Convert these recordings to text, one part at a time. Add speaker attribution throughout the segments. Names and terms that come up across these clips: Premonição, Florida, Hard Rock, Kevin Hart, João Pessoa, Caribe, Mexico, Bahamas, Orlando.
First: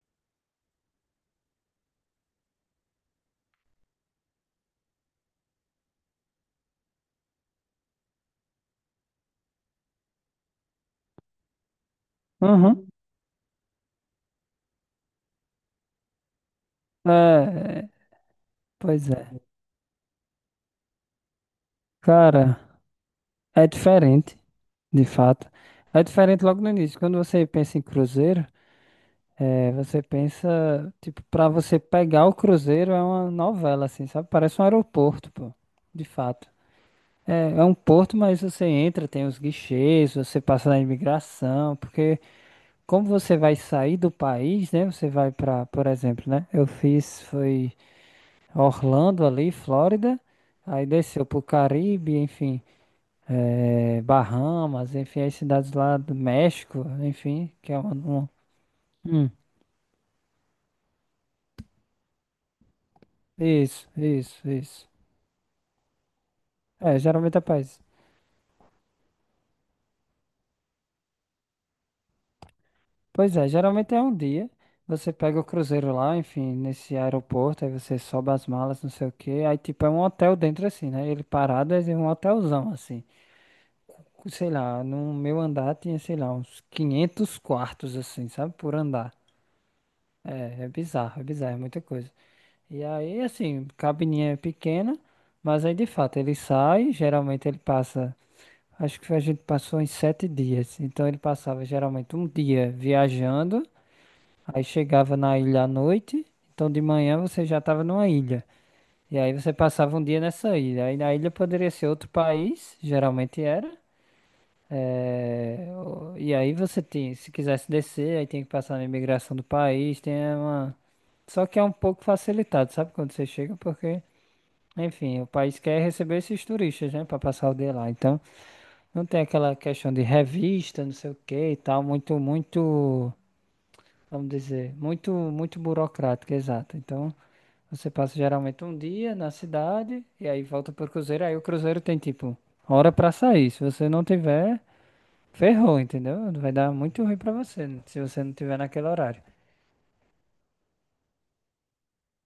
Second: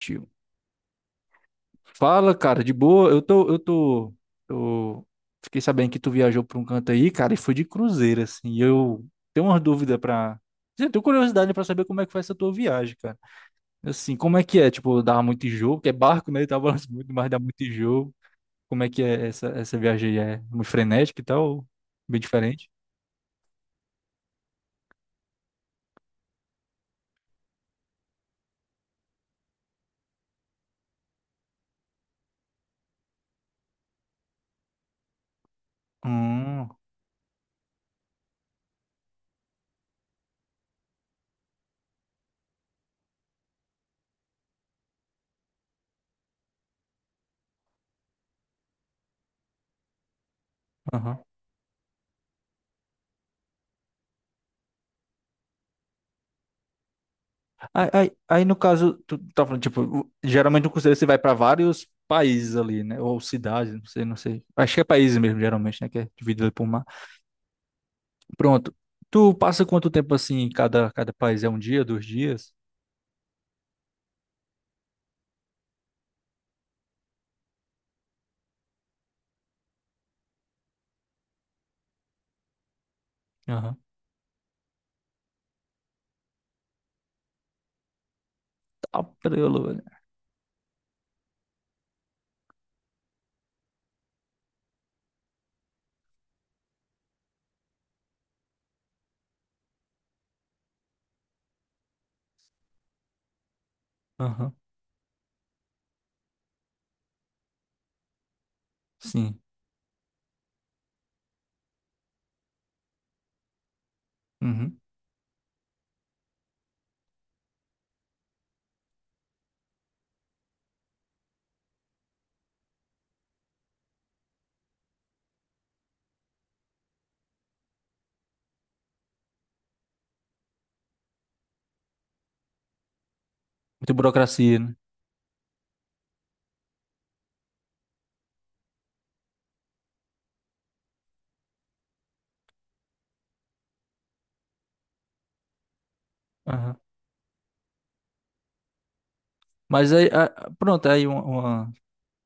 Speaker 1: Tio. Fala, cara, de boa. Eu tô. Fiquei sabendo que tu viajou pra um canto aí, cara, e foi de cruzeiro, assim. E eu tenho uma dúvida pra, assim, eu tenho curiosidade pra saber como é que foi essa tua
Speaker 2: Uhum.
Speaker 1: viagem, cara. Assim, como é que é? Tipo, dava muito enjoo, porque é barco, né? Tava balançando muito, mas dá muito
Speaker 2: É, é,
Speaker 1: enjoo. Como é que
Speaker 2: pois
Speaker 1: é essa,
Speaker 2: é.
Speaker 1: essa viagem aí? É muito frenética e tal? Ou bem
Speaker 2: Cara,
Speaker 1: diferente?
Speaker 2: é diferente, de fato. É diferente logo no início. Quando você pensa em cruzeiro, você pensa, tipo, pra você pegar o cruzeiro é uma novela, assim, sabe? Parece um aeroporto, pô. De fato.
Speaker 1: Hum.
Speaker 2: É, é um porto, mas você entra, tem os guichês, você passa na imigração, porque como você vai sair do país, né? Você vai pra, por exemplo, né? Eu fiz, foi. Orlando ali, Flórida, aí
Speaker 1: Aham.
Speaker 2: desceu pro Caribe, enfim, Bahamas, enfim, as cidades lá do México, enfim, que é
Speaker 1: Aí, aí,
Speaker 2: uma-
Speaker 1: aí, no caso, tu
Speaker 2: Hum,
Speaker 1: tá falando, tipo, geralmente no cruzeiro você vai para vários países ali, né? Ou cidades, não
Speaker 2: isso,
Speaker 1: sei, não sei.
Speaker 2: isso,
Speaker 1: Acho que é
Speaker 2: isso.
Speaker 1: países mesmo, geralmente, né? Que é dividido ali por mar.
Speaker 2: É, geralmente é país.
Speaker 1: Pronto. Tu passa quanto tempo assim em cada país? É um dia, 2 dias?
Speaker 2: Pois é, geralmente é um dia. Você pega o cruzeiro lá, enfim, nesse aeroporto, aí você sobe as malas, não sei o quê. Aí, tipo, é um hotel dentro, assim, né? Ele parado é um hotelzão, assim.
Speaker 1: Aham.
Speaker 2: Sei lá, no meu andar tinha, sei lá, uns 500 quartos, assim, sabe? Por
Speaker 1: Tá
Speaker 2: andar.
Speaker 1: prelo, velho.
Speaker 2: É bizarro, é bizarro, é muita coisa. E aí, assim, cabininha é pequena, mas aí de fato ele sai, geralmente ele passa, acho que a gente passou em 7 dias. Então ele passava geralmente um dia viajando,
Speaker 1: Aham.
Speaker 2: aí chegava na ilha à noite, então de manhã você já estava numa ilha. E aí
Speaker 1: Sim.
Speaker 2: você passava um dia nessa ilha. Aí na ilha poderia ser outro país, geralmente era.
Speaker 1: Uhum.
Speaker 2: É, o- e aí você tem, se quisesse descer, aí tem que passar na imigração do país, tem uma. Só que é um pouco facilitado, sabe, quando você chega, porque, enfim, o país quer receber esses turistas, né, pra passar o dia lá. Então, não tem aquela questão de revista, não sei o que e tal, muito, muito,
Speaker 1: Muita
Speaker 2: vamos
Speaker 1: burocracia,
Speaker 2: dizer,
Speaker 1: né?
Speaker 2: muito, muito burocrática, exato. Então, você passa geralmente um dia na cidade e aí volta pro cruzeiro, aí o cruzeiro tem tipo hora pra sair. Se você não tiver Ferrou, entendeu? Vai dar
Speaker 1: Aham.
Speaker 2: muito ruim pra você, né, se você não tiver naquele horário.
Speaker 1: Mas aí, pronto, aí uma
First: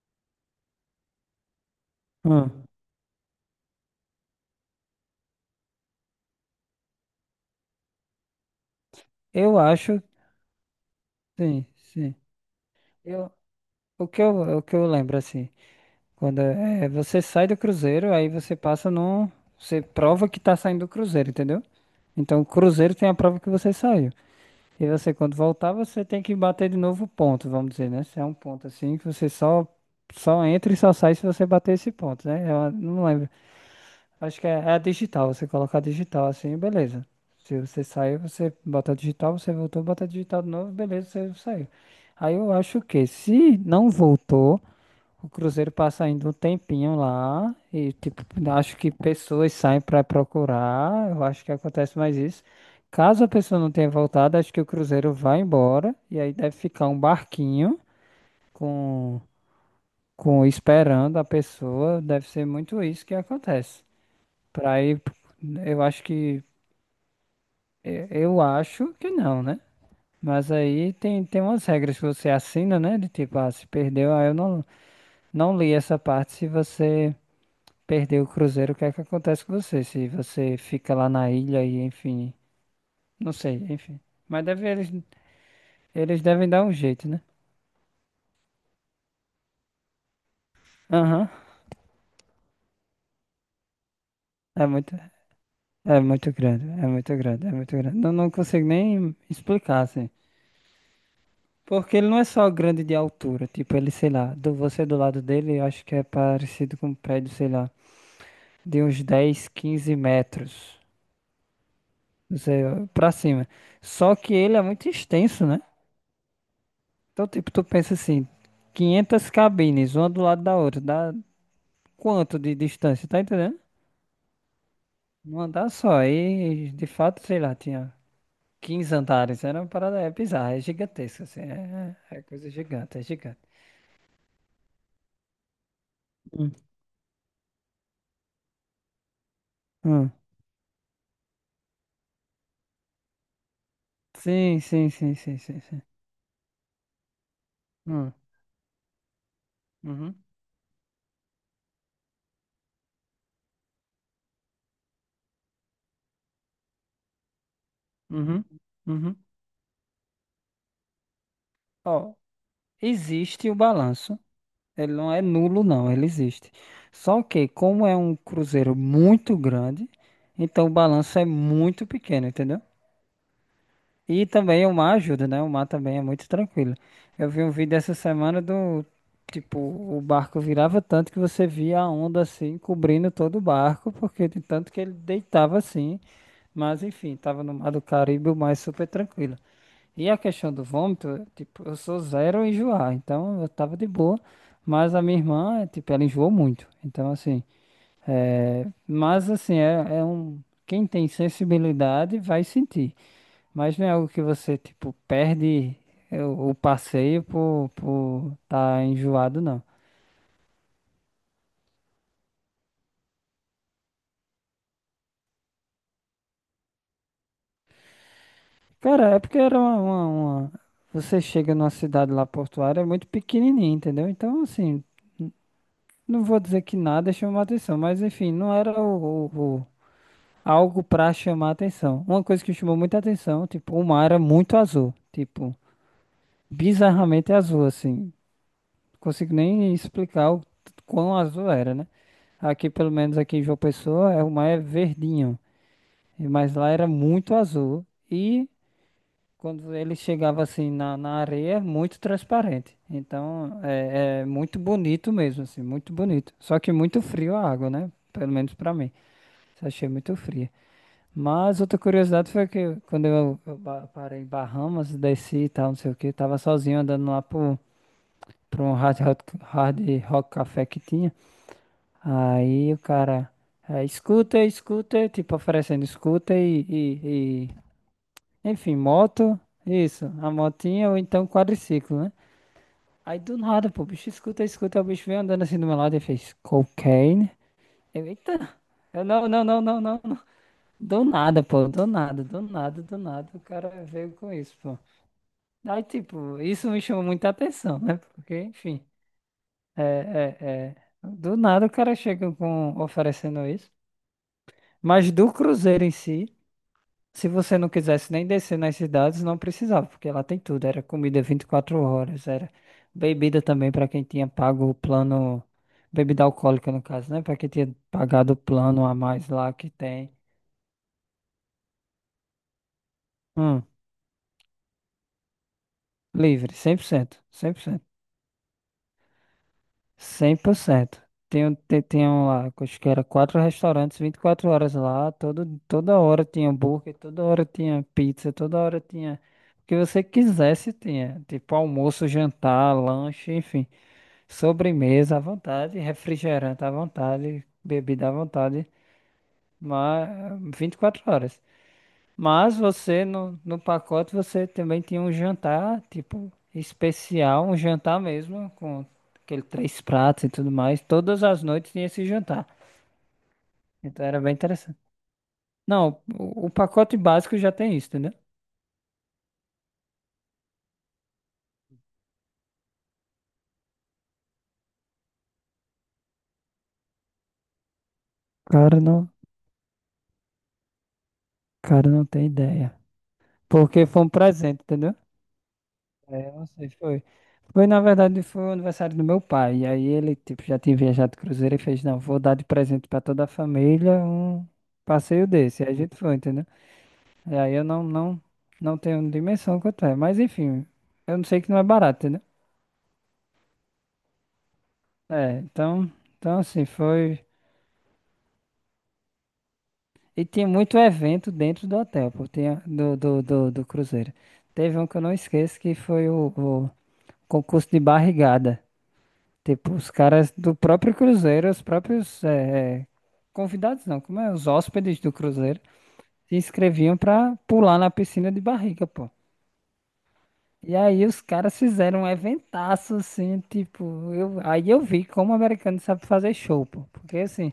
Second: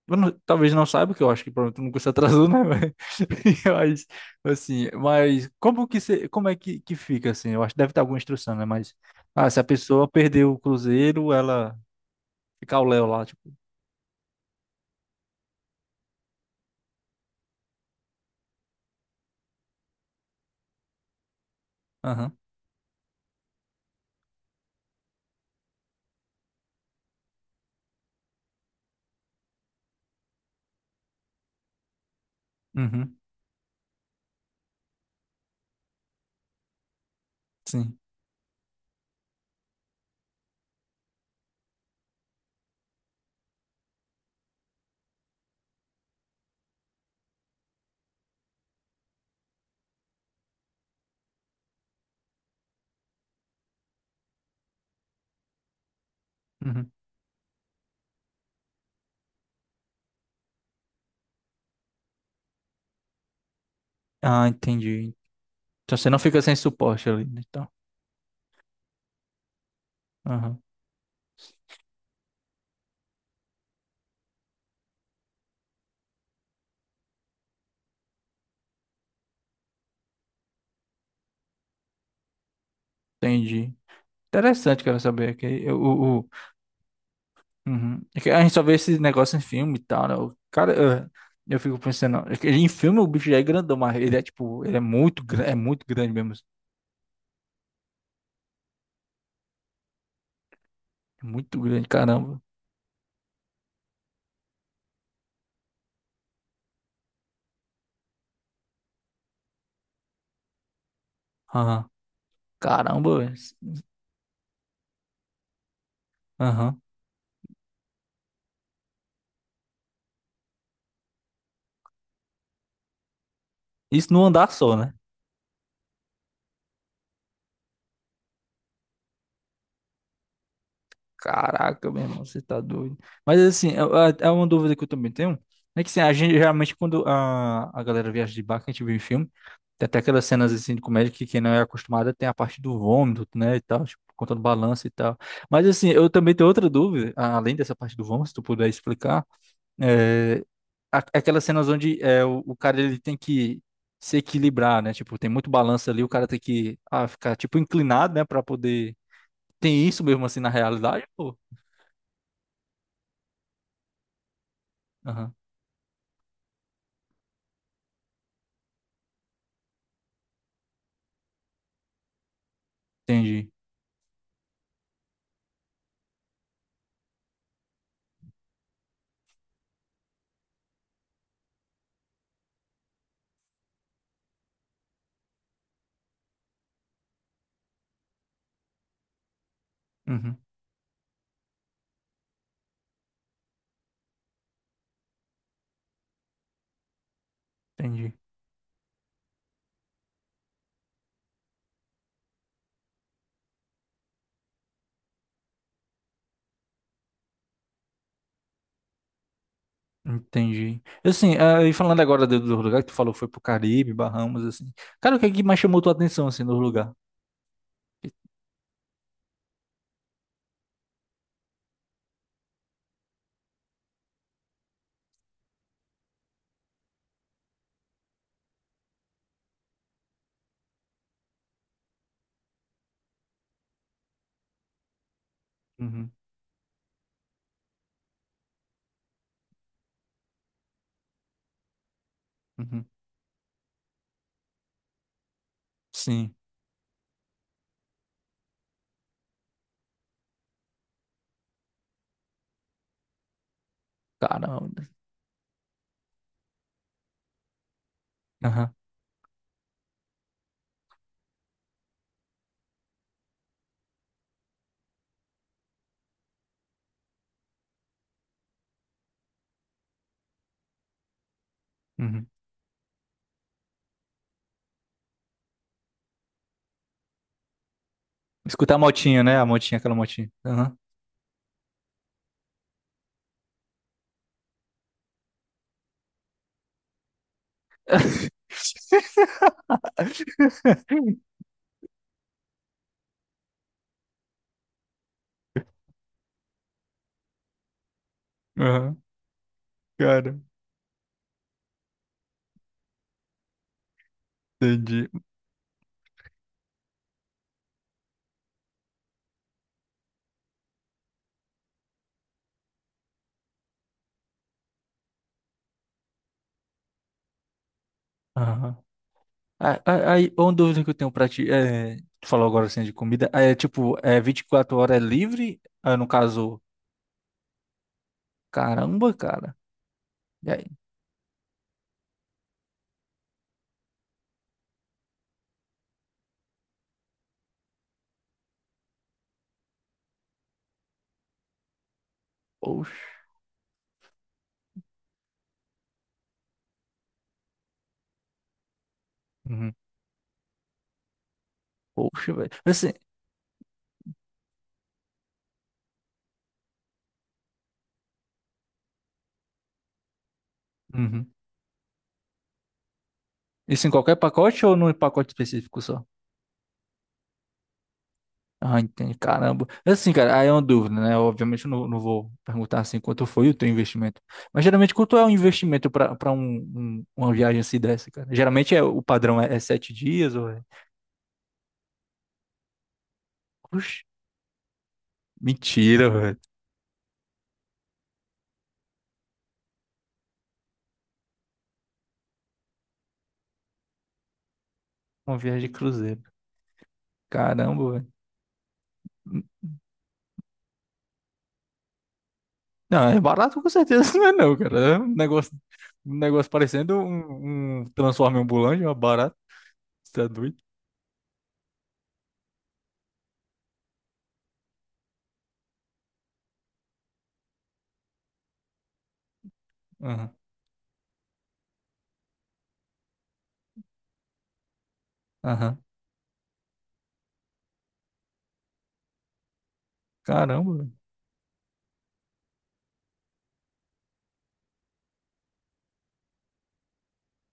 Speaker 1: eu não- talvez não saiba, que eu acho que pronto, nunca se atrasou,
Speaker 2: Ah,
Speaker 1: né? Mas, mas, assim, mas como que se, como é que fica, assim? Eu acho que deve ter alguma instrução, né? Mas, ah, se
Speaker 2: eu
Speaker 1: a
Speaker 2: acho,
Speaker 1: pessoa perdeu o cruzeiro,
Speaker 2: sim,
Speaker 1: ela
Speaker 2: sim.
Speaker 1: fica ao léu lá,
Speaker 2: Eu,
Speaker 1: tipo.
Speaker 2: o que eu lembro assim, quando é, você sai do cruzeiro, aí você passa num, você prova que tá saindo do cruzeiro, entendeu?
Speaker 1: Aham.
Speaker 2: Então o cruzeiro tem a prova que você saiu. E você quando voltar, você tem que bater de novo o ponto, vamos dizer, né? Se é um ponto assim que você só entra e só sai se você bater esse ponto, né? Eu não
Speaker 1: Uhum.
Speaker 2: lembro. Acho que é, é a digital, você colocar digital assim, beleza. Se você
Speaker 1: Sim.
Speaker 2: saiu, você bota digital, você voltou, bota digital de novo, beleza, você saiu. Aí eu acho que se não voltou, o Cruzeiro passa ainda um tempinho lá e tipo, acho que pessoas saem para procurar, eu acho que acontece mais isso. Caso a pessoa não tenha voltado, acho que o Cruzeiro vai embora e aí deve ficar
Speaker 1: Uhum.
Speaker 2: um barquinho com com esperando a pessoa, deve ser muito isso que acontece.
Speaker 1: Ah,
Speaker 2: Pra aí,
Speaker 1: entendi.
Speaker 2: eu
Speaker 1: Então
Speaker 2: acho
Speaker 1: você não fica
Speaker 2: que.
Speaker 1: sem suporte ali, né? Então,
Speaker 2: Eu acho que não, né? Mas
Speaker 1: aham,
Speaker 2: aí tem, tem umas regras que você assina, né? De tipo, ah, se perdeu, ah, eu não li essa parte. Se você perdeu o cruzeiro, o que é que acontece com você? Se você fica lá na ilha e, enfim. Não sei,
Speaker 1: entendi.
Speaker 2: enfim. Mas deve,
Speaker 1: Interessante,
Speaker 2: eles,
Speaker 1: quero saber, que eu,
Speaker 2: eles
Speaker 1: o.
Speaker 2: devem dar um jeito, né?
Speaker 1: Uhum. É que a gente só vê esse negócio em filme e tal, né? O cara, eu,
Speaker 2: Aham.
Speaker 1: eu fico pensando, é que em filme o bicho já é grandão, mas ele é tipo,
Speaker 2: É
Speaker 1: ele
Speaker 2: muito,
Speaker 1: é muito
Speaker 2: é
Speaker 1: grande mesmo.
Speaker 2: muito grande, é muito grande, é muito grande. Não, não consigo nem explicar, assim.
Speaker 1: É muito grande,
Speaker 2: Porque ele não é
Speaker 1: caramba.
Speaker 2: só grande de altura, tipo, ele, sei lá, do, você do lado dele, eu acho que é parecido com um prédio, sei lá, de uns 10 15 metros,
Speaker 1: Aham.
Speaker 2: não sei, pra
Speaker 1: Caramba, velho.
Speaker 2: cima. Só que ele é muito extenso, né?
Speaker 1: Aham.
Speaker 2: Então, tipo, tu pensa assim, 500 cabines, uma do lado da outra, dá quanto de distância, tá entendendo?
Speaker 1: Isso num andar só, né?
Speaker 2: Um andar só, aí, de fato, sei lá, tinha 15 andares, era uma parada, é bizarra, é gigantesca, assim,
Speaker 1: Caraca,
Speaker 2: é,
Speaker 1: meu
Speaker 2: é é
Speaker 1: irmão, você
Speaker 2: coisa
Speaker 1: tá doido.
Speaker 2: gigante, é gigante.
Speaker 1: Mas assim, é uma dúvida que eu também tenho. É que assim, a gente
Speaker 2: Hum.
Speaker 1: geralmente quando a galera viaja de barco, a gente vê em filme, tem até
Speaker 2: Hum.
Speaker 1: aquelas cenas assim de comédia que quem não é acostumado tem a parte do vômito, né, e tal, tipo, por conta do
Speaker 2: Sim,
Speaker 1: balanço
Speaker 2: sim,
Speaker 1: e
Speaker 2: sim,
Speaker 1: tal.
Speaker 2: sim, sim,
Speaker 1: Mas
Speaker 2: sim.
Speaker 1: assim, eu também tenho outra dúvida, além dessa parte do
Speaker 2: Hum.
Speaker 1: vômito, se tu puder explicar,
Speaker 2: Uhum,
Speaker 1: é, aquelas cenas onde é, o cara ele tem que se equilibrar, né? Tipo, tem muito balanço ali, o cara tem que ah, ficar tipo inclinado, né, pra
Speaker 2: uhum,
Speaker 1: poder.
Speaker 2: uhum.
Speaker 1: Tem isso mesmo assim na realidade?
Speaker 2: Ó, existe o balanço. Ele não é
Speaker 1: Aham,
Speaker 2: nulo, não, ele existe. Só que, como é um cruzeiro muito grande, então o balanço é muito pequeno, entendeu?
Speaker 1: entendi.
Speaker 2: E também o mar ajuda, né? O mar também é muito tranquilo. Eu vi um vídeo essa semana do tipo, o barco virava tanto que você via a onda assim cobrindo todo o barco, porque de tanto que ele deitava assim. Mas enfim, tava no mar do Caribe, o mar é super tranquilo. E a
Speaker 1: Uhum,
Speaker 2: questão do vômito, tipo, eu sou zero a enjoar, então eu tava de boa. Mas a minha irmã, tipo, ela enjoou muito. Então, assim,
Speaker 1: entendi.
Speaker 2: é... mas assim, é um. Quem tem sensibilidade vai sentir. Mas não é algo que você, tipo, perde o passeio por tá enjoado, não.
Speaker 1: Entendi. Assim, ah, e falando agora do lugar que tu falou que foi pro Caribe, Bahamas, assim. Cara, o que é que mais chamou tua atenção, assim, no lugar?
Speaker 2: Cara, é porque era uma- Você chega numa cidade lá portuária, é muito pequenininha, entendeu? Então, assim, n- não vou dizer que nada chamou a atenção, mas enfim, não era o- o- algo pra chamar atenção. Uma coisa que chamou muita atenção, tipo, o mar era muito azul, tipo,
Speaker 1: Uhum,
Speaker 2: bizarramente azul, assim. Não consigo nem explicar o quão azul era, né? Aqui,
Speaker 1: uhum.
Speaker 2: pelo menos aqui em João Pessoa, é, o mar é verdinho,
Speaker 1: Sim.
Speaker 2: mas lá era muito azul e quando ele chegava assim na areia, muito transparente. Então, é muito
Speaker 1: Caramba.
Speaker 2: bonito mesmo, assim, muito bonito. Só que muito frio a água, né? Pelo menos
Speaker 1: Aham.
Speaker 2: pra mim. Achei muito fria. Mas outra curiosidade foi que quando parei em Bahamas, desci e tal, não sei o que, tava sozinho andando lá pro, um hard rock café que tinha.
Speaker 1: Uhum.
Speaker 2: Aí o cara, escuta, escuta, tipo oferecendo escuta
Speaker 1: Escutar
Speaker 2: enfim,
Speaker 1: a motinha, né?
Speaker 2: moto,
Speaker 1: A motinha, aquela
Speaker 2: isso,
Speaker 1: motinha.
Speaker 2: a
Speaker 1: Aham.
Speaker 2: motinha ou então quadriciclo, né? Aí do nada, pô, o bicho escuta, escuta, o bicho vem andando assim do meu lado e fez cocaine. Eu, eita, eu não, não, não, não, não. Do nada, pô, do nada, do nada, do nada, o cara veio com isso, pô. Aí, tipo, isso me chamou muita atenção, né? Porque, enfim,
Speaker 1: Aham.
Speaker 2: é,
Speaker 1: Cara.
Speaker 2: é, é, do nada o cara chega com oferecendo isso.
Speaker 1: Entendi.
Speaker 2: Mas do Cruzeiro em si, se você não quisesse nem descer nas cidades, não precisava, porque lá tem tudo, era comida 24 horas, era bebida também para quem tinha pago o plano, bebida alcoólica no caso, né? Para quem tinha pagado o
Speaker 1: Aham.
Speaker 2: plano a mais lá que
Speaker 1: Ah,
Speaker 2: tem.
Speaker 1: ah, aí, uma dúvida que eu tenho pra ti, é, tu falou agora assim de comida, aí é
Speaker 2: Hum,
Speaker 1: tipo, é 24 horas é livre? Ah, no
Speaker 2: livre,
Speaker 1: caso,
Speaker 2: 100%. 100%.
Speaker 1: caramba, cara. E aí?
Speaker 2: 100%. Tenho, tenho lá, acho que era quatro restaurantes, 24 horas lá, todo, toda hora tinha hambúrguer, toda hora tinha pizza, toda hora tinha o que você quisesse, tinha. Tipo almoço, jantar,
Speaker 1: Poxa.
Speaker 2: lanche, enfim, sobremesa à vontade, refrigerante à vontade, bebida à vontade,
Speaker 1: Uhum.
Speaker 2: mas 24 horas.
Speaker 1: Poxa, velho.
Speaker 2: Mas
Speaker 1: Assim,
Speaker 2: você, no pacote, você também tinha um jantar, tipo, especial, um jantar mesmo, com aquele três pratos e tudo mais. Todas
Speaker 1: uhum.
Speaker 2: as noites tinha esse jantar.
Speaker 1: Isso em
Speaker 2: Então
Speaker 1: qualquer
Speaker 2: era bem
Speaker 1: pacote ou
Speaker 2: interessante.
Speaker 1: num pacote específico
Speaker 2: Não,
Speaker 1: só?
Speaker 2: o pacote básico já tem isso, entendeu?
Speaker 1: Ah, entendi, caramba. Assim, cara, aí é uma dúvida, né? Obviamente eu não, não vou perguntar assim quanto foi o teu investimento. Mas geralmente quanto é o investimento pra para um, uma viagem assim dessa, cara? Geralmente é,
Speaker 2: Cara,
Speaker 1: o
Speaker 2: não,
Speaker 1: padrão é, é 7 dias ou é.
Speaker 2: cara, não tem ideia. Porque
Speaker 1: Oxe,
Speaker 2: foi um presente, entendeu? É, eu
Speaker 1: mentira.
Speaker 2: não sei, foi. Foi, na verdade, foi o aniversário do meu pai. E aí ele, tipo, já tinha viajado de cruzeiro e fez, não, vou dar de presente pra toda a família um passeio
Speaker 1: Uma viagem
Speaker 2: desse.
Speaker 1: de
Speaker 2: E a gente foi,
Speaker 1: cruzeiro.
Speaker 2: entendeu? E aí eu
Speaker 1: Caramba, velho.
Speaker 2: não tenho dimensão quanto é. Mas enfim, eu não sei que não é barato, entendeu?
Speaker 1: Não, é barato com certeza, não é não, cara. É
Speaker 2: É, então,
Speaker 1: um
Speaker 2: então
Speaker 1: negócio
Speaker 2: assim,
Speaker 1: parecendo
Speaker 2: foi.
Speaker 1: um transforme ambulante, mas barato. Você
Speaker 2: E
Speaker 1: é
Speaker 2: tinha
Speaker 1: doido?
Speaker 2: muito evento dentro do hotel, pô, tinha do cruzeiro. Teve um que eu não esqueço que foi o concurso de barrigada. Tipo, os caras
Speaker 1: Aham,
Speaker 2: do próprio cruzeiro, os próprios convidados não, como é? Os hóspedes do cruzeiro
Speaker 1: aham.
Speaker 2: se inscreviam pra pular na piscina de barriga, pô.
Speaker 1: Caramba,
Speaker 2: E
Speaker 1: velho.
Speaker 2: aí os caras fizeram um eventaço, assim, tipo, eu, aí eu vi como o americano sabe fazer show, pô. Porque, assim,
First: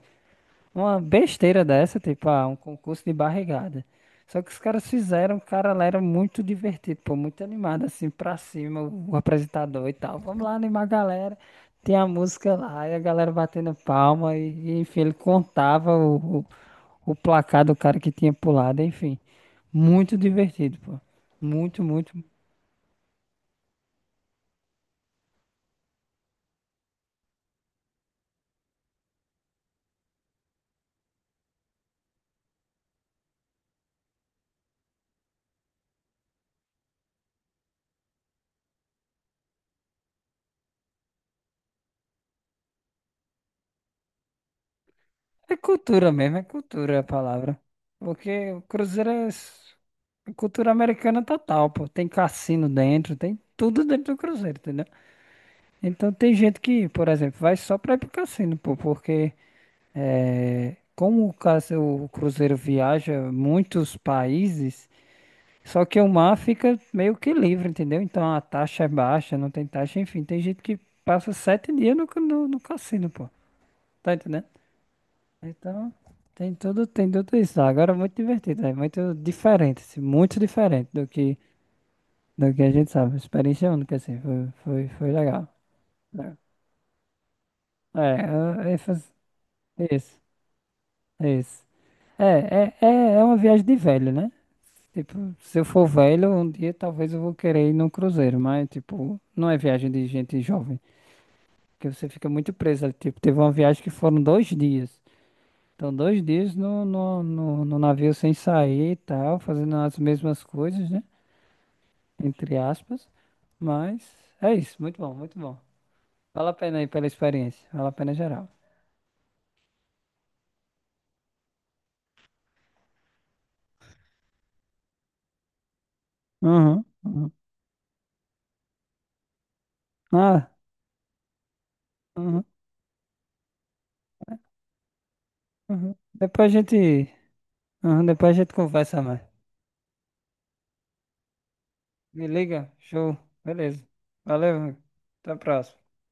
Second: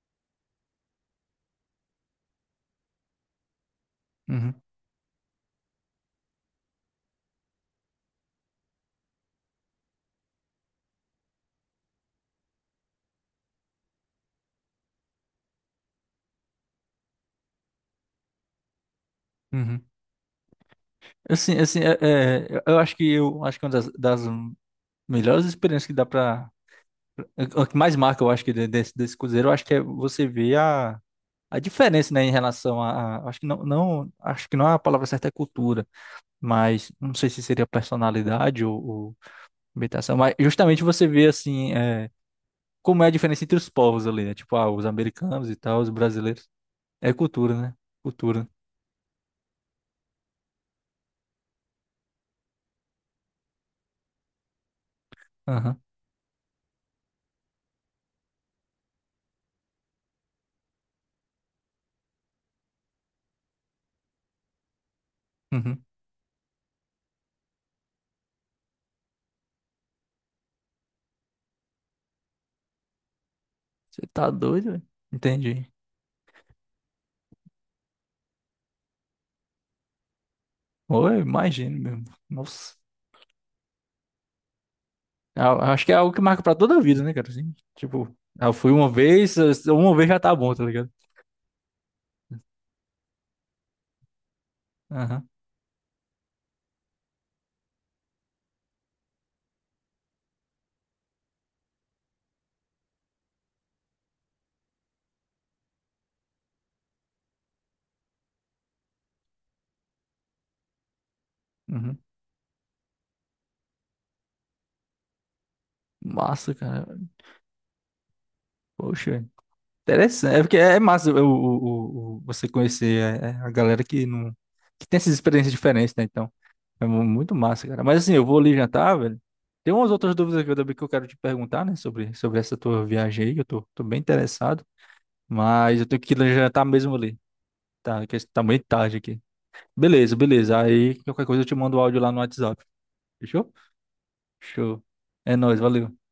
Speaker 2: uma besteira dessa, tipo, ah, um concurso de barrigada. Só que os
Speaker 1: Uhum,
Speaker 2: caras fizeram, cara, lá era muito divertido, pô, muito animado, assim, pra cima, o apresentador e tal. Vamos lá animar a galera. Tem a música lá, e a galera batendo palma, enfim, ele contava o placar do cara que tinha pulado, enfim.
Speaker 1: uhum.
Speaker 2: Muito divertido, pô.
Speaker 1: Assim,
Speaker 2: Muito, muito.
Speaker 1: eu acho que é uma das melhores experiências que dá pra. O que mais marca, eu acho que desse cruzeiro, eu acho que é você ver a diferença, né, em relação a, acho que não, não, acho que não é a palavra certa, é cultura, mas não sei se seria personalidade ou, habitação. Mas justamente você vê assim, é, como é a diferença entre os povos ali, né? Tipo, ah, os americanos e
Speaker 2: É
Speaker 1: tal, os
Speaker 2: cultura mesmo, é
Speaker 1: brasileiros.
Speaker 2: cultura a
Speaker 1: É cultura,
Speaker 2: palavra.
Speaker 1: né? Cultura.
Speaker 2: Porque o Cruzeiro é cultura americana é total, pô. Tem cassino dentro, tem tudo dentro do Cruzeiro, entendeu?
Speaker 1: Aham.
Speaker 2: Então tem gente que, por exemplo, vai só pra ir pro cassino, pô, porque é, como o Cruzeiro viaja muitos países,
Speaker 1: Uhum.
Speaker 2: só que o mar fica meio que livre, entendeu? Então a taxa é baixa, não tem taxa, enfim, tem gente que passa 7 dias no cassino, pô.
Speaker 1: Você
Speaker 2: Tá
Speaker 1: tá
Speaker 2: entendendo?
Speaker 1: doido, velho? Entendi.
Speaker 2: Então, tem tudo isso. Agora é muito divertido, é muito diferente, assim, muito diferente
Speaker 1: Ou eu imagino mesmo.
Speaker 2: do que a
Speaker 1: Nossa.
Speaker 2: gente sabe. Experiência única, assim, foi, foi, foi legal.
Speaker 1: Acho que é algo que
Speaker 2: É,
Speaker 1: marca pra toda a vida, né, cara? Assim, tipo, ah, eu
Speaker 2: é,
Speaker 1: fui
Speaker 2: é é, faz-
Speaker 1: uma vez já
Speaker 2: isso,
Speaker 1: tá bom, tá ligado?
Speaker 2: isso. É uma viagem de velho, né?
Speaker 1: Aham.
Speaker 2: Tipo, se eu for velho, um dia talvez eu vou querer ir num cruzeiro, mas, tipo, não é viagem de gente jovem, porque você fica muito preso ali. Tipo, teve uma viagem que foram 2 dias. Então, 2 dias no navio sem sair e tal, fazendo as mesmas coisas, né?
Speaker 1: Uhum.
Speaker 2: Entre aspas. Mas é isso, muito bom, muito bom. Vale
Speaker 1: Massa,
Speaker 2: a pena
Speaker 1: cara.
Speaker 2: aí pela experiência, vale a pena geral.
Speaker 1: Poxa. Interessante, é porque é massa você conhecer a galera que não que tem essas experiências diferentes, né? Então, é
Speaker 2: Uhum, uhum.
Speaker 1: muito massa, cara. Mas assim, eu vou ali jantar, velho. Tem umas outras dúvidas
Speaker 2: Ah,
Speaker 1: aqui também que eu quero te perguntar, né? Sobre
Speaker 2: uhum,
Speaker 1: essa tua viagem aí, que eu tô, bem interessado. Mas eu
Speaker 2: uhum.
Speaker 1: tenho que ir lá
Speaker 2: Depois a
Speaker 1: jantar mesmo
Speaker 2: gente,
Speaker 1: ali,
Speaker 2: uhum,
Speaker 1: tá? Que
Speaker 2: depois a
Speaker 1: tá
Speaker 2: gente
Speaker 1: meio tarde
Speaker 2: conversa
Speaker 1: aqui.
Speaker 2: mais.
Speaker 1: Beleza, beleza. Aí qualquer coisa eu te mando o áudio lá no
Speaker 2: Me
Speaker 1: WhatsApp.
Speaker 2: liga, show,
Speaker 1: Fechou?
Speaker 2: beleza. Valeu,
Speaker 1: Show.
Speaker 2: amigo. Até
Speaker 1: É
Speaker 2: a
Speaker 1: nóis,
Speaker 2: próxima.
Speaker 1: valeu.